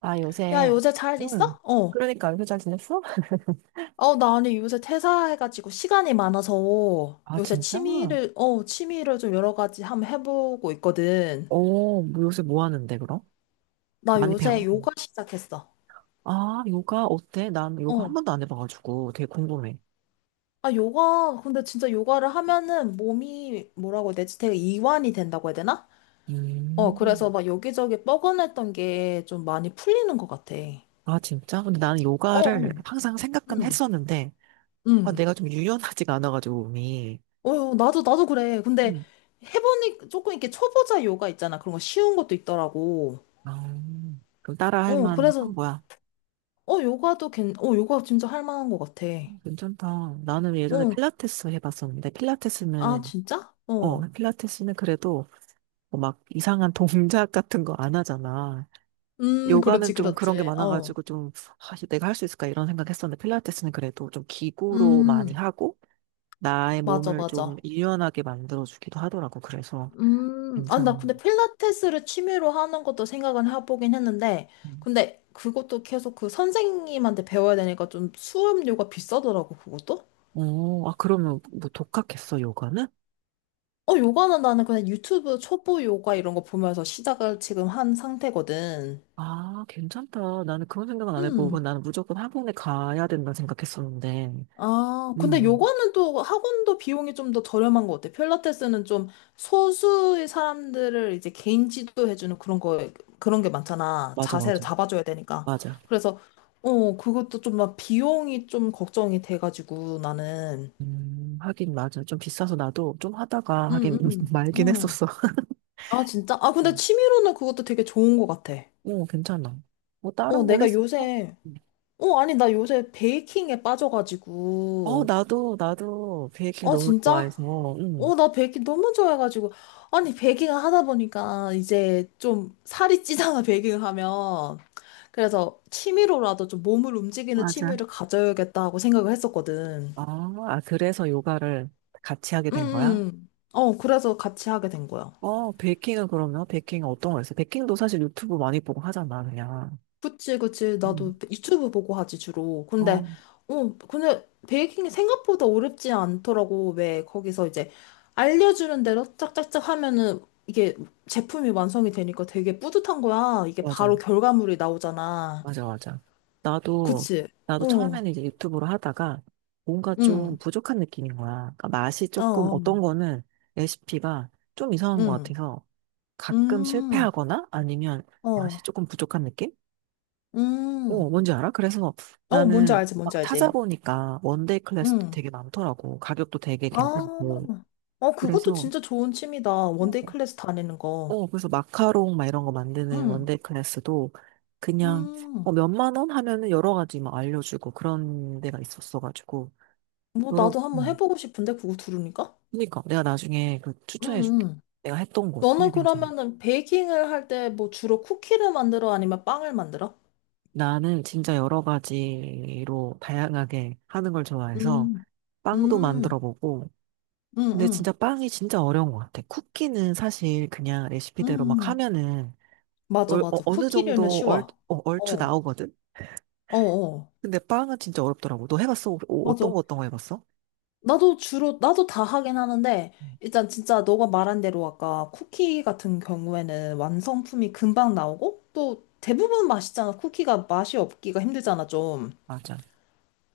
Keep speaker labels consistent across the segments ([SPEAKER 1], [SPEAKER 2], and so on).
[SPEAKER 1] 야,
[SPEAKER 2] 요새,
[SPEAKER 1] 요새 잘
[SPEAKER 2] 응.
[SPEAKER 1] 있어? 어.
[SPEAKER 2] 그러니까, 요새 잘 지냈어?
[SPEAKER 1] 나 아니 요새 퇴사해가지고 시간이 많아서
[SPEAKER 2] 아,
[SPEAKER 1] 요새
[SPEAKER 2] 진짜?
[SPEAKER 1] 취미를 좀 여러 가지 한번 해보고 있거든.
[SPEAKER 2] 뭐 요새 뭐 하는데, 그럼?
[SPEAKER 1] 나
[SPEAKER 2] 많이
[SPEAKER 1] 요새
[SPEAKER 2] 배워.
[SPEAKER 1] 요가 시작했어.
[SPEAKER 2] 아, 요가 어때? 난 요가 한
[SPEAKER 1] 어.
[SPEAKER 2] 번도 안 해봐가지고 되게 궁금해.
[SPEAKER 1] 아, 요가, 근데 진짜 요가를 하면은 몸이 뭐라고 해야 되지? 되게 이완이 된다고 해야 되나? 그래서
[SPEAKER 2] 음.
[SPEAKER 1] 막 여기저기 뻐근했던 게 좀 많이 풀리는 것 같아.
[SPEAKER 2] 아, 진짜? 근데 나는
[SPEAKER 1] 어,
[SPEAKER 2] 요가를
[SPEAKER 1] 어.
[SPEAKER 2] 항상 생각은
[SPEAKER 1] 응,
[SPEAKER 2] 했었는데,
[SPEAKER 1] 응.
[SPEAKER 2] 내가 좀 유연하지가 않아가지고, 몸이.
[SPEAKER 1] 어, 어, 나도 그래. 근데
[SPEAKER 2] 음.
[SPEAKER 1] 해보니 조금 이렇게 초보자 요가 있잖아. 그런 거 쉬운 것도 있더라고.
[SPEAKER 2] 아, 그럼 따라 할 만한
[SPEAKER 1] 그래서,
[SPEAKER 2] 거야.
[SPEAKER 1] 요가 진짜 할 만한 것 같아.
[SPEAKER 2] 괜찮다. 나는 예전에
[SPEAKER 1] 어,
[SPEAKER 2] 필라테스 해봤었는데,
[SPEAKER 1] 아,
[SPEAKER 2] 필라테스는,
[SPEAKER 1] 진짜? 어.
[SPEAKER 2] 필라테스는 그래도 뭐막 이상한 동작 같은 거 안 하잖아.
[SPEAKER 1] 그렇지,
[SPEAKER 2] 요가는 좀
[SPEAKER 1] 그렇지.
[SPEAKER 2] 그런 게
[SPEAKER 1] 어.
[SPEAKER 2] 많아가지고 좀 아, 이거 내가 할 수 있을까 이런 생각했었는데 필라테스는 그래도 좀 기구로 많이
[SPEAKER 1] 음,
[SPEAKER 2] 하고 나의
[SPEAKER 1] 맞아,
[SPEAKER 2] 몸을 좀
[SPEAKER 1] 맞아.
[SPEAKER 2] 유연하게 만들어주기도 하더라고. 그래서
[SPEAKER 1] 아, 나
[SPEAKER 2] 괜찮은.
[SPEAKER 1] 근데 필라테스를 취미로 하는 것도 생각은 해보긴 했는데,
[SPEAKER 2] 음.
[SPEAKER 1] 근데 그것도 계속 그 선생님한테 배워야 되니까 좀 수업료가 비싸더라고, 그것도?
[SPEAKER 2] 아 그러면 뭐 독학했어 요가는?
[SPEAKER 1] 요가는 나는 그냥 유튜브 초보 요가 이런 거 보면서 시작을 지금 한 상태거든.
[SPEAKER 2] 아 괜찮다. 나는 그런 생각은 안 해보고
[SPEAKER 1] 음
[SPEAKER 2] 나는 무조건 학원에 가야 된다 생각했었는데.
[SPEAKER 1] 아, 근데
[SPEAKER 2] 음
[SPEAKER 1] 요거는 또 학원도 비용이 좀 더 저렴한 것 같아. 필라테스는 좀 소수의 사람들을 이제 개인 지도해주는 그런 게 많잖아.
[SPEAKER 2] 맞아
[SPEAKER 1] 자세를
[SPEAKER 2] 맞아
[SPEAKER 1] 잡아줘야 되니까.
[SPEAKER 2] 맞아.
[SPEAKER 1] 그래서, 그것도 좀 막 비용이 좀 걱정이 돼가지고 나는.
[SPEAKER 2] 하긴 맞아. 좀 비싸서 나도 좀 하다가 하긴
[SPEAKER 1] 응, 응,
[SPEAKER 2] 말긴
[SPEAKER 1] 응.
[SPEAKER 2] 했었어.
[SPEAKER 1] 아, 진짜? 아, 근데 취미로는 그것도 되게 좋은 것 같아.
[SPEAKER 2] 응, 괜찮아. 뭐
[SPEAKER 1] 어,
[SPEAKER 2] 다른 거
[SPEAKER 1] 내가
[SPEAKER 2] 했어?
[SPEAKER 1] 요새, 아니, 나 요새 베이킹에
[SPEAKER 2] 어,
[SPEAKER 1] 빠져가지고.
[SPEAKER 2] 나도 베이킹
[SPEAKER 1] 어,
[SPEAKER 2] 너무
[SPEAKER 1] 진짜?
[SPEAKER 2] 좋아해서, 응.
[SPEAKER 1] 나 베이킹 너무 좋아해가지고. 아니, 베이킹을 하다 보니까 이제 좀 살이 찌잖아, 베이킹을 하면. 그래서 취미로라도 좀 몸을 움직이는
[SPEAKER 2] 맞아.
[SPEAKER 1] 취미를 가져야겠다 하고 생각을 했었거든.
[SPEAKER 2] 아, 아, 그래서 요가를 같이 하게
[SPEAKER 1] 응,
[SPEAKER 2] 된
[SPEAKER 1] 응.
[SPEAKER 2] 거야?
[SPEAKER 1] 응. 그래서 같이 하게 된 거야.
[SPEAKER 2] 어, 베이킹은 그러면, 베이킹은 어떤 거 했어? 베이킹도 사실 유튜브 많이 보고 하잖아, 그냥.
[SPEAKER 1] 그치, 그치.
[SPEAKER 2] 음.
[SPEAKER 1] 나도 유튜브 보고 하지, 주로.
[SPEAKER 2] 어,
[SPEAKER 1] 근데 베이킹이 생각보다 어렵지 않더라고. 왜 거기서 이제 알려주는 대로 짝짝짝 하면은 이게 제품이 완성이 되니까 되게 뿌듯한 거야. 이게 바로
[SPEAKER 2] 맞아,
[SPEAKER 1] 결과물이 나오잖아.
[SPEAKER 2] 맞아, 맞아. 나도,
[SPEAKER 1] 그치?
[SPEAKER 2] 나도
[SPEAKER 1] 어,
[SPEAKER 2] 처음에는 이제 유튜브로 하다가 뭔가 좀
[SPEAKER 1] 응,
[SPEAKER 2] 부족한 느낌인 거야. 그러니까 맛이
[SPEAKER 1] 어,
[SPEAKER 2] 조금
[SPEAKER 1] 어,
[SPEAKER 2] 어떤 거는 레시피가 좀 이상한 것
[SPEAKER 1] 응,
[SPEAKER 2] 같아서 가끔
[SPEAKER 1] 음,
[SPEAKER 2] 실패하거나 아니면
[SPEAKER 1] 어,
[SPEAKER 2] 맛이 조금 부족한 느낌?
[SPEAKER 1] 음.
[SPEAKER 2] 뭔지 알아? 그래서
[SPEAKER 1] 뭔지
[SPEAKER 2] 나는
[SPEAKER 1] 알지,
[SPEAKER 2] 막
[SPEAKER 1] 뭔지 알지.
[SPEAKER 2] 찾아보니까 원데이 클래스도
[SPEAKER 1] 응.
[SPEAKER 2] 되게 많더라고. 가격도 되게
[SPEAKER 1] 아,
[SPEAKER 2] 괜찮고.
[SPEAKER 1] 그것도
[SPEAKER 2] 그래서,
[SPEAKER 1] 진짜 좋은 취미다. 원데이 클래스 다니는 거.
[SPEAKER 2] 그래서 마카롱 막 이런 거 만드는
[SPEAKER 1] 응.
[SPEAKER 2] 원데이 클래스도 그냥
[SPEAKER 1] 음.
[SPEAKER 2] 몇만 원 하면은 여러 가지 막 알려주고 그런 데가 있었어가지고.
[SPEAKER 1] 뭐
[SPEAKER 2] 여러,
[SPEAKER 1] 나도 한번 해보고 싶은데 그거 들으니까?
[SPEAKER 2] 그러니까 내가 나중에 그
[SPEAKER 1] 응,
[SPEAKER 2] 추천해줄게.
[SPEAKER 1] 응.
[SPEAKER 2] 내가 했던 곳. 되게
[SPEAKER 1] 너는
[SPEAKER 2] 괜찮아.
[SPEAKER 1] 그러면은 베이킹을 할 때 뭐 주로 쿠키를 만들어 아니면 빵을 만들어?
[SPEAKER 2] 나는 진짜 여러 가지로 다양하게 하는 걸 좋아해서
[SPEAKER 1] 음,
[SPEAKER 2] 빵도 만들어
[SPEAKER 1] 음,
[SPEAKER 2] 보고,
[SPEAKER 1] 음,
[SPEAKER 2] 근데 진짜
[SPEAKER 1] 음,
[SPEAKER 2] 빵이 진짜 어려운 것 같아. 쿠키는 사실 그냥 레시피대로
[SPEAKER 1] 음.
[SPEAKER 2] 막
[SPEAKER 1] 음.
[SPEAKER 2] 하면은
[SPEAKER 1] 맞아,
[SPEAKER 2] 얼,
[SPEAKER 1] 맞아.
[SPEAKER 2] 어, 느
[SPEAKER 1] 쿠키류는
[SPEAKER 2] 정도 얼,
[SPEAKER 1] 쉬워.
[SPEAKER 2] 어, 얼추
[SPEAKER 1] 어,
[SPEAKER 2] 나오거든?
[SPEAKER 1] 어, 어.
[SPEAKER 2] 근데 빵은 진짜 어렵더라고. 너 해봤어? 어,
[SPEAKER 1] 맞아.
[SPEAKER 2] 떤거 어떤 거 해봤어?
[SPEAKER 1] 나도 다 하긴 하는데,
[SPEAKER 2] 음,
[SPEAKER 1] 일단 진짜 너가 말한 대로 아까 쿠키 같은 경우에는 완성품이 금방 나오고, 또 대부분 맛있잖아. 쿠키가 맛이 없기가 힘들잖아, 좀.
[SPEAKER 2] 맞아.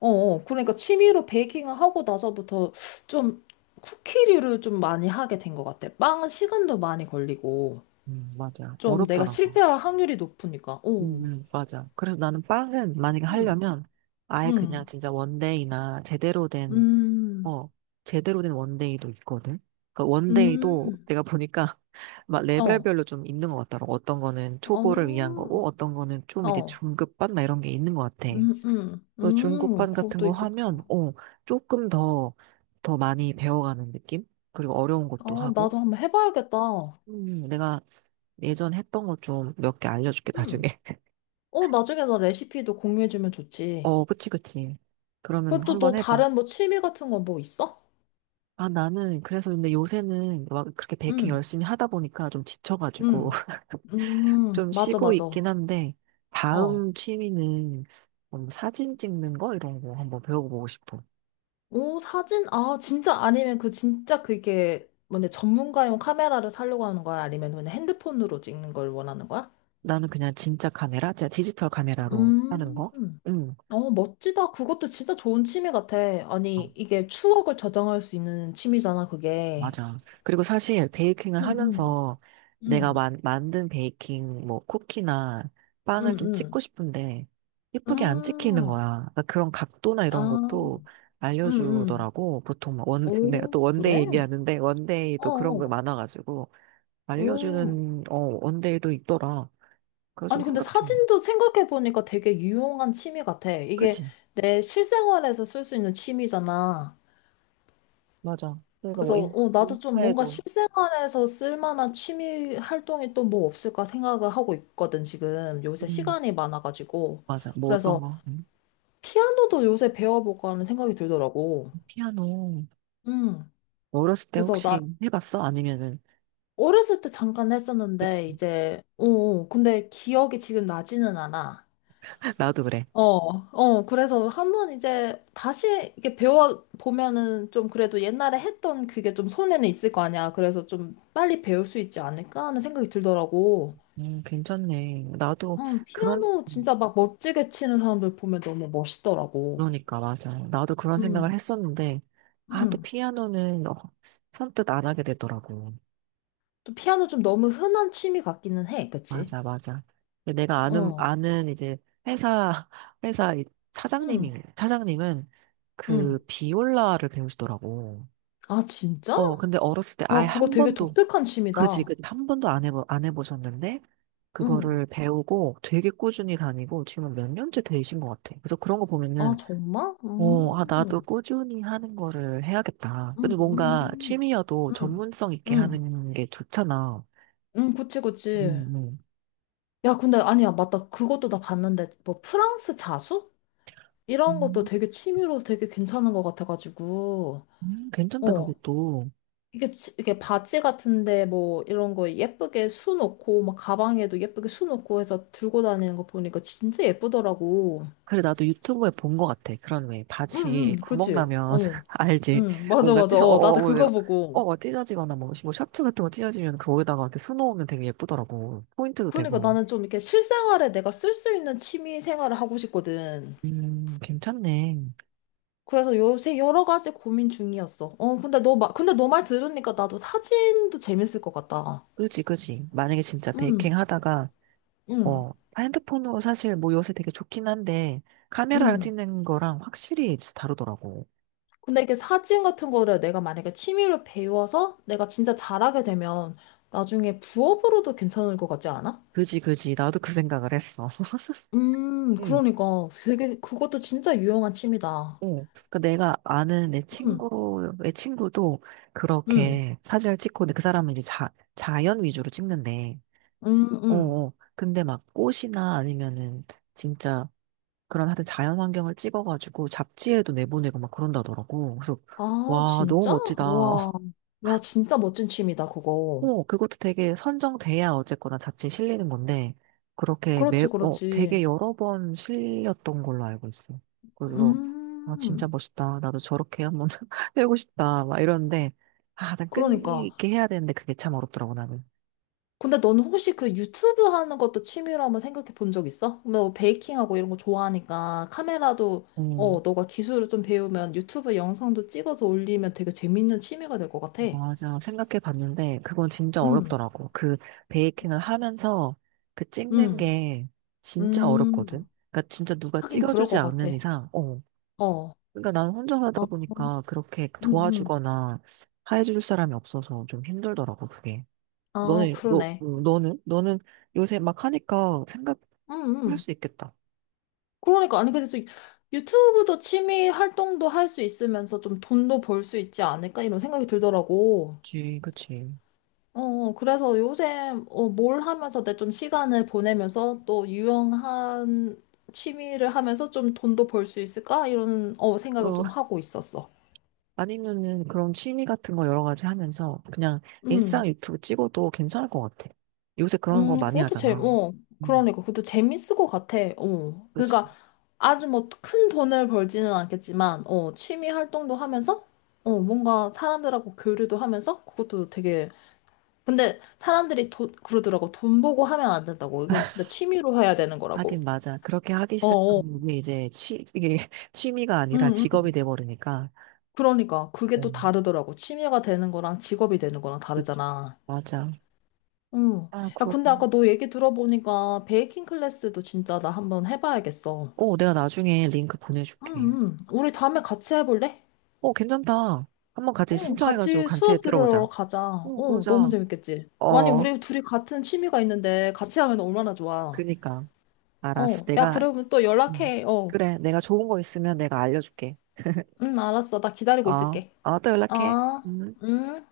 [SPEAKER 1] 어, 어. 그러니까 취미로 베이킹을 하고 나서부터 좀 쿠키류를 좀 많이 하게 된 것 같아. 빵은 시간도 많이 걸리고,
[SPEAKER 2] 맞아.
[SPEAKER 1] 좀 내가
[SPEAKER 2] 어렵더라고.
[SPEAKER 1] 실패할 확률이 높으니까. 오,
[SPEAKER 2] 맞아. 그래서 나는 빵은 만약에
[SPEAKER 1] 음,
[SPEAKER 2] 하려면 아예 그냥
[SPEAKER 1] 음,
[SPEAKER 2] 진짜 원데이나 제대로 된
[SPEAKER 1] 음,
[SPEAKER 2] 어, 제대로 된 원데이도 있거든. 그러니까 원데이도
[SPEAKER 1] 음,
[SPEAKER 2] 내가 보니까 막
[SPEAKER 1] 어,
[SPEAKER 2] 레벨별로 좀 있는 것 같더라고. 어떤 거는 초보를 위한
[SPEAKER 1] 어,
[SPEAKER 2] 거고, 어떤 거는 좀 이제
[SPEAKER 1] 어,
[SPEAKER 2] 중급반 막 이런 게 있는 것 같아. 그 중급반 같은
[SPEAKER 1] 그것도
[SPEAKER 2] 거
[SPEAKER 1] 있구나.
[SPEAKER 2] 하면, 조금 더, 더 많이 배워가는 느낌? 그리고 어려운 것도 하고.
[SPEAKER 1] 나도 한번 해봐야겠다.
[SPEAKER 2] 내가 예전 했던 거 좀 몇 개 알려줄게,
[SPEAKER 1] 음,
[SPEAKER 2] 나중에.
[SPEAKER 1] 나중에 나 레시피도 공유해주면 좋지.
[SPEAKER 2] 어, 그치, 그치. 그러면
[SPEAKER 1] 그럼 또
[SPEAKER 2] 한번
[SPEAKER 1] 너
[SPEAKER 2] 해봐.
[SPEAKER 1] 다른 뭐 취미 같은 거 뭐 있어?
[SPEAKER 2] 나는, 그래서 근데 요새는 막 그렇게 베이킹
[SPEAKER 1] 음,
[SPEAKER 2] 열심히 하다 보니까 좀 지쳐가지고.
[SPEAKER 1] 음.
[SPEAKER 2] 좀
[SPEAKER 1] 맞아,
[SPEAKER 2] 쉬고
[SPEAKER 1] 맞아.
[SPEAKER 2] 있긴 한데,
[SPEAKER 1] 어.
[SPEAKER 2] 다음 취미는 사진 찍는 거? 이런 거 한번 배워보고 싶어.
[SPEAKER 1] 오, 사진? 아, 진짜 아니면 그 진짜 그게 뭔데 전문가용 카메라를 사려고 하는 거야? 아니면 그냥 핸드폰으로 찍는 걸 원하는 거야?
[SPEAKER 2] 나는 그냥 진짜 카메라, 진짜 디지털 카메라로 하는
[SPEAKER 1] 음.
[SPEAKER 2] 거? 응,
[SPEAKER 1] 멋지다. 그것도 진짜 좋은 취미 같아.
[SPEAKER 2] 어,
[SPEAKER 1] 아니, 이게 추억을 저장할 수 있는 취미잖아, 그게.
[SPEAKER 2] 맞아. 그리고 사실 베이킹을
[SPEAKER 1] 응, 응,
[SPEAKER 2] 하면서 내가
[SPEAKER 1] 응,
[SPEAKER 2] 만든 베이킹, 뭐, 쿠키나 빵을 좀 찍고
[SPEAKER 1] 응,
[SPEAKER 2] 싶은데,
[SPEAKER 1] 응.
[SPEAKER 2] 예쁘게 안 찍히는
[SPEAKER 1] 음.
[SPEAKER 2] 거야. 그러니까 그런 각도나 이런
[SPEAKER 1] 아,
[SPEAKER 2] 것도
[SPEAKER 1] 응, 응.
[SPEAKER 2] 알려주더라고. 보통 막 원, 내가
[SPEAKER 1] 오,
[SPEAKER 2] 또 원데이
[SPEAKER 1] 그래?
[SPEAKER 2] 얘기하는데, 원데이도
[SPEAKER 1] 어,
[SPEAKER 2] 그런 거
[SPEAKER 1] 어.
[SPEAKER 2] 많아가지고.
[SPEAKER 1] 오.
[SPEAKER 2] 알려주는, 원데이도 있더라. 그거 좀
[SPEAKER 1] 아니, 근데
[SPEAKER 2] 생각 좀 해.
[SPEAKER 1] 사진도 생각해보니까 되게 유용한 취미 같아. 이게
[SPEAKER 2] 그치?
[SPEAKER 1] 내 실생활에서 쓸 수 있는 취미잖아.
[SPEAKER 2] 맞아. 그래서 뭐
[SPEAKER 1] 그래서,
[SPEAKER 2] 인-
[SPEAKER 1] 나도 좀 뭔가
[SPEAKER 2] 인파에도
[SPEAKER 1] 실생활에서 쓸만한 취미 활동이 또 뭐 없을까 생각을 하고 있거든, 지금. 요새
[SPEAKER 2] 음,
[SPEAKER 1] 시간이 많아가지고.
[SPEAKER 2] 맞아. 뭐 어떤
[SPEAKER 1] 그래서
[SPEAKER 2] 거?
[SPEAKER 1] 피아노도 요새 배워볼까 하는 생각이 들더라고.
[SPEAKER 2] 피아노.
[SPEAKER 1] 음.
[SPEAKER 2] 뭐 어렸을 때
[SPEAKER 1] 그래서 나
[SPEAKER 2] 혹시 해봤어? 아니면은,
[SPEAKER 1] 어렸을 때 잠깐
[SPEAKER 2] 그치?
[SPEAKER 1] 했었는데, 이제, 근데 기억이 지금 나지는 않아.
[SPEAKER 2] 나도 그래.
[SPEAKER 1] 어, 그래서 한번 이제 다시 이렇게 배워보면은 좀 그래도 옛날에 했던 그게 좀 손에는 있을 거 아니야. 그래서 좀 빨리 배울 수 있지 않을까 하는 생각이 들더라고.
[SPEAKER 2] 괜찮네. 나도
[SPEAKER 1] 응,
[SPEAKER 2] 그런, 생-
[SPEAKER 1] 피아노 진짜 막 멋지게 치는 사람들 보면 너무 멋있더라고.
[SPEAKER 2] 그러니까, 맞아. 나도 그런 생각을
[SPEAKER 1] 응,
[SPEAKER 2] 했었는데, 아, 또
[SPEAKER 1] 응.
[SPEAKER 2] 피아노는, 선뜻 안 하게 되더라고.
[SPEAKER 1] 또 피아노 좀 너무 흔한 취미 같기는 해, 그치?
[SPEAKER 2] 맞아, 맞아. 근데 내가
[SPEAKER 1] 어,
[SPEAKER 2] 아는 이제 회사, 회사 이
[SPEAKER 1] 응,
[SPEAKER 2] 차장님이, 차장님은
[SPEAKER 1] 응.
[SPEAKER 2] 그 비올라를 배우시더라고.
[SPEAKER 1] 아, 진짜?
[SPEAKER 2] 어, 근데 어렸을 때
[SPEAKER 1] 야,
[SPEAKER 2] 아예
[SPEAKER 1] 그거
[SPEAKER 2] 한
[SPEAKER 1] 되게
[SPEAKER 2] 번도,
[SPEAKER 1] 독특한
[SPEAKER 2] 그지,
[SPEAKER 1] 취미다.
[SPEAKER 2] 그지, 한 번도 안 해보셨는데,
[SPEAKER 1] 응.
[SPEAKER 2] 그거를 배우고 되게 꾸준히 다니고 지금 몇 년째 되신 것 같아. 그래서 그런 거
[SPEAKER 1] 아,
[SPEAKER 2] 보면은,
[SPEAKER 1] 정말?
[SPEAKER 2] 어, 아, 나도
[SPEAKER 1] 음.
[SPEAKER 2] 꾸준히 하는 거를 해야겠다.
[SPEAKER 1] 응,
[SPEAKER 2] 근데 뭔가
[SPEAKER 1] 응,
[SPEAKER 2] 취미여도
[SPEAKER 1] 응,
[SPEAKER 2] 전문성 있게
[SPEAKER 1] 응,
[SPEAKER 2] 하는 게 좋잖아.
[SPEAKER 1] 응, 그치, 그치.
[SPEAKER 2] 음, 음.
[SPEAKER 1] 야, 근데 아니야, 맞다. 그것도 나 봤는데, 뭐 프랑스 자수? 이런 것도
[SPEAKER 2] 음,
[SPEAKER 1] 되게 취미로 되게 괜찮은 것 같아가지고,
[SPEAKER 2] 괜찮다,
[SPEAKER 1] 어.
[SPEAKER 2] 그것도.
[SPEAKER 1] 이게 바지 같은데, 뭐, 이런 거 예쁘게 수 놓고, 막 가방에도 예쁘게 수 놓고 해서 들고 다니는 거 보니까 진짜 예쁘더라고.
[SPEAKER 2] 그래, 나도 유튜브에 본 것 같아. 그런 왜
[SPEAKER 1] 응,
[SPEAKER 2] 바지
[SPEAKER 1] 응,
[SPEAKER 2] 구멍
[SPEAKER 1] 그치.
[SPEAKER 2] 나면
[SPEAKER 1] 어.
[SPEAKER 2] 알지?
[SPEAKER 1] 응, 맞아,
[SPEAKER 2] 뭔가
[SPEAKER 1] 맞아.
[SPEAKER 2] 찢, 어,
[SPEAKER 1] 나도
[SPEAKER 2] 어, 어,
[SPEAKER 1] 그거
[SPEAKER 2] 어,
[SPEAKER 1] 보고.
[SPEAKER 2] 어, 찢어지거나 뭐, 뭐 셔츠 같은 거 찢어지면 거기다가 이렇게 수놓으면 되게 예쁘더라고. 포인트도
[SPEAKER 1] 그러니까
[SPEAKER 2] 되고.
[SPEAKER 1] 나는 좀 이렇게 실생활에 내가 쓸 수 있는 취미 생활을 하고 싶거든.
[SPEAKER 2] 괜찮네.
[SPEAKER 1] 그래서 요새 여러 가지 고민 중이었어. 근데 너 말 들으니까 나도 사진도 재밌을 것 같다.
[SPEAKER 2] 그지, 그지. 만약에 진짜
[SPEAKER 1] 응,
[SPEAKER 2] 베이킹 하다가,
[SPEAKER 1] 응,
[SPEAKER 2] 어, 핸드폰으로 사실 뭐 요새 되게 좋긴 한데, 카메라랑
[SPEAKER 1] 응.
[SPEAKER 2] 찍는 거랑 확실히 진짜 다르더라고.
[SPEAKER 1] 근데 이게 사진 같은 거를 내가 만약에 취미로 배워서 내가 진짜 잘하게 되면 나중에 부업으로도 괜찮을 것 같지 않아?
[SPEAKER 2] 그지, 그지. 나도 그 생각을 했어. 응,
[SPEAKER 1] 그러니까 되게 그것도 진짜 유용한 취미다.
[SPEAKER 2] 어, 그 내가 아는 내
[SPEAKER 1] 응,
[SPEAKER 2] 친구의 친구도
[SPEAKER 1] 응,
[SPEAKER 2] 그렇게 사진을 찍고, 근데 그 사람은 이제 자, 자연 위주로 찍는데,
[SPEAKER 1] 응,
[SPEAKER 2] 어,
[SPEAKER 1] 응.
[SPEAKER 2] 어. 근데 막 꽃이나 아니면은 진짜 그런 하여튼 자연 환경을 찍어가지고 잡지에도 내보내고 막 그런다더라고. 그래서,
[SPEAKER 1] 아,
[SPEAKER 2] 와, 너무
[SPEAKER 1] 진짜?
[SPEAKER 2] 멋지다.
[SPEAKER 1] 와, 야, 진짜 멋진 취미다, 그거.
[SPEAKER 2] 오, 그것도 되게 선정돼야 어쨌거나 자칫 실리는 건데,
[SPEAKER 1] 그렇지,
[SPEAKER 2] 되게
[SPEAKER 1] 그렇지.
[SPEAKER 2] 여러 번 실렸던 걸로 알고 있어요. 그래서, 아, 진짜
[SPEAKER 1] 음,
[SPEAKER 2] 멋있다. 나도 저렇게 한번 해보고 싶다. 막 이러는데, 아, 난 끈기
[SPEAKER 1] 그러니까.
[SPEAKER 2] 있게 해야 되는데 그게 참 어렵더라고, 나는.
[SPEAKER 1] 근데 넌 혹시 그 유튜브 하는 것도 취미로 한번 생각해 본 적 있어? 너 베이킹하고 이런 거 좋아하니까 카메라도
[SPEAKER 2] 음,
[SPEAKER 1] 너가 기술을 좀 배우면 유튜브 영상도 찍어서 올리면 되게 재밌는 취미가 될 것 같아.
[SPEAKER 2] 맞아. 생각해 봤는데, 그건 진짜
[SPEAKER 1] 응,
[SPEAKER 2] 어렵더라고. 그 베이킹을 하면서 그 찍는
[SPEAKER 1] 응,
[SPEAKER 2] 게 진짜
[SPEAKER 1] 음,
[SPEAKER 2] 어렵거든. 그러니까 진짜 누가
[SPEAKER 1] 하긴 그럴
[SPEAKER 2] 찍어주지
[SPEAKER 1] 것
[SPEAKER 2] 않는
[SPEAKER 1] 같아.
[SPEAKER 2] 이상, 어,
[SPEAKER 1] 어, 어,
[SPEAKER 2] 그러니까 난 혼자 살다 보니까 그렇게
[SPEAKER 1] 응, 응,
[SPEAKER 2] 도와주거나 해줄 사람이 없어서 좀 힘들더라고, 그게.
[SPEAKER 1] 아, 그러네.
[SPEAKER 2] 너는? 너는 요새 막 하니까 생각할
[SPEAKER 1] 응, 응.
[SPEAKER 2] 수 있겠다.
[SPEAKER 1] 그러니까, 아니, 그래서 유튜브도 취미 활동도 할 수 있으면서 좀 돈도 벌 수 있지 않을까? 이런 생각이 들더라고.
[SPEAKER 2] 그치, 그치.
[SPEAKER 1] 그래서 요즘 뭘 하면서 내 좀 시간을 보내면서 또 유용한 취미를 하면서 좀 돈도 벌 수 있을까? 이런 생각을
[SPEAKER 2] 어,
[SPEAKER 1] 좀 하고 있었어.
[SPEAKER 2] 아니면은 그런 취미 같은 거 여러 가지 하면서 그냥
[SPEAKER 1] 음,
[SPEAKER 2] 일상 유튜브 찍어도 괜찮을 것 같아. 요새 그런 거
[SPEAKER 1] 음,
[SPEAKER 2] 많이
[SPEAKER 1] 그것도 재,
[SPEAKER 2] 하잖아.
[SPEAKER 1] 어,
[SPEAKER 2] 음,
[SPEAKER 1] 그러니까 그것도 재밌을 것 같아.
[SPEAKER 2] 그치.
[SPEAKER 1] 그러니까 아주 뭐 큰 돈을 벌지는 않겠지만, 취미 활동도 하면서, 뭔가 사람들하고 교류도 하면서 그것도 되게. 근데 사람들이 돈 그러더라고. 돈 보고 하면 안 된다고. 이건 진짜 취미로 해야 되는 거라고.
[SPEAKER 2] 하긴 맞아. 그렇게 하기
[SPEAKER 1] 어어.
[SPEAKER 2] 시작하면 이게 이제 취, 이게 취미가 아니라
[SPEAKER 1] 응,
[SPEAKER 2] 직업이
[SPEAKER 1] 응.
[SPEAKER 2] 돼버리니까.
[SPEAKER 1] 그러니까 그게 또
[SPEAKER 2] 음,
[SPEAKER 1] 다르더라고. 취미가 되는 거랑 직업이 되는 거랑
[SPEAKER 2] 그치.
[SPEAKER 1] 다르잖아.
[SPEAKER 2] 맞아.
[SPEAKER 1] 응.
[SPEAKER 2] 아,
[SPEAKER 1] 야,
[SPEAKER 2] 그렇
[SPEAKER 1] 근데 아까 너 얘기 들어보니까 베이킹 클래스도 진짜 나 한번 해봐야겠어.
[SPEAKER 2] 어, 내가 나중에 링크
[SPEAKER 1] 응,
[SPEAKER 2] 보내줄게.
[SPEAKER 1] 응. 우리 다음에 같이 해볼래?
[SPEAKER 2] 어, 괜찮다. 한번 같이
[SPEAKER 1] 응,
[SPEAKER 2] 신청해가지고
[SPEAKER 1] 같이
[SPEAKER 2] 같이
[SPEAKER 1] 수업 들으러
[SPEAKER 2] 들어보자.
[SPEAKER 1] 가자.
[SPEAKER 2] 어,
[SPEAKER 1] 너무
[SPEAKER 2] 그러자.
[SPEAKER 1] 재밌겠지? 아니,
[SPEAKER 2] 어,
[SPEAKER 1] 우리 둘이 같은 취미가 있는데 같이 하면 얼마나 좋아.
[SPEAKER 2] 그니까. 알았어.
[SPEAKER 1] 어, 야,
[SPEAKER 2] 내가,
[SPEAKER 1] 그러면 또
[SPEAKER 2] 음.
[SPEAKER 1] 연락해. 어.
[SPEAKER 2] 그래. 내가 좋은 거 있으면 내가 알려줄게.
[SPEAKER 1] 응, 알았어. 나 기다리고
[SPEAKER 2] 어,
[SPEAKER 1] 있을게.
[SPEAKER 2] 어, 또 연락해.
[SPEAKER 1] 아,
[SPEAKER 2] 음.
[SPEAKER 1] 응.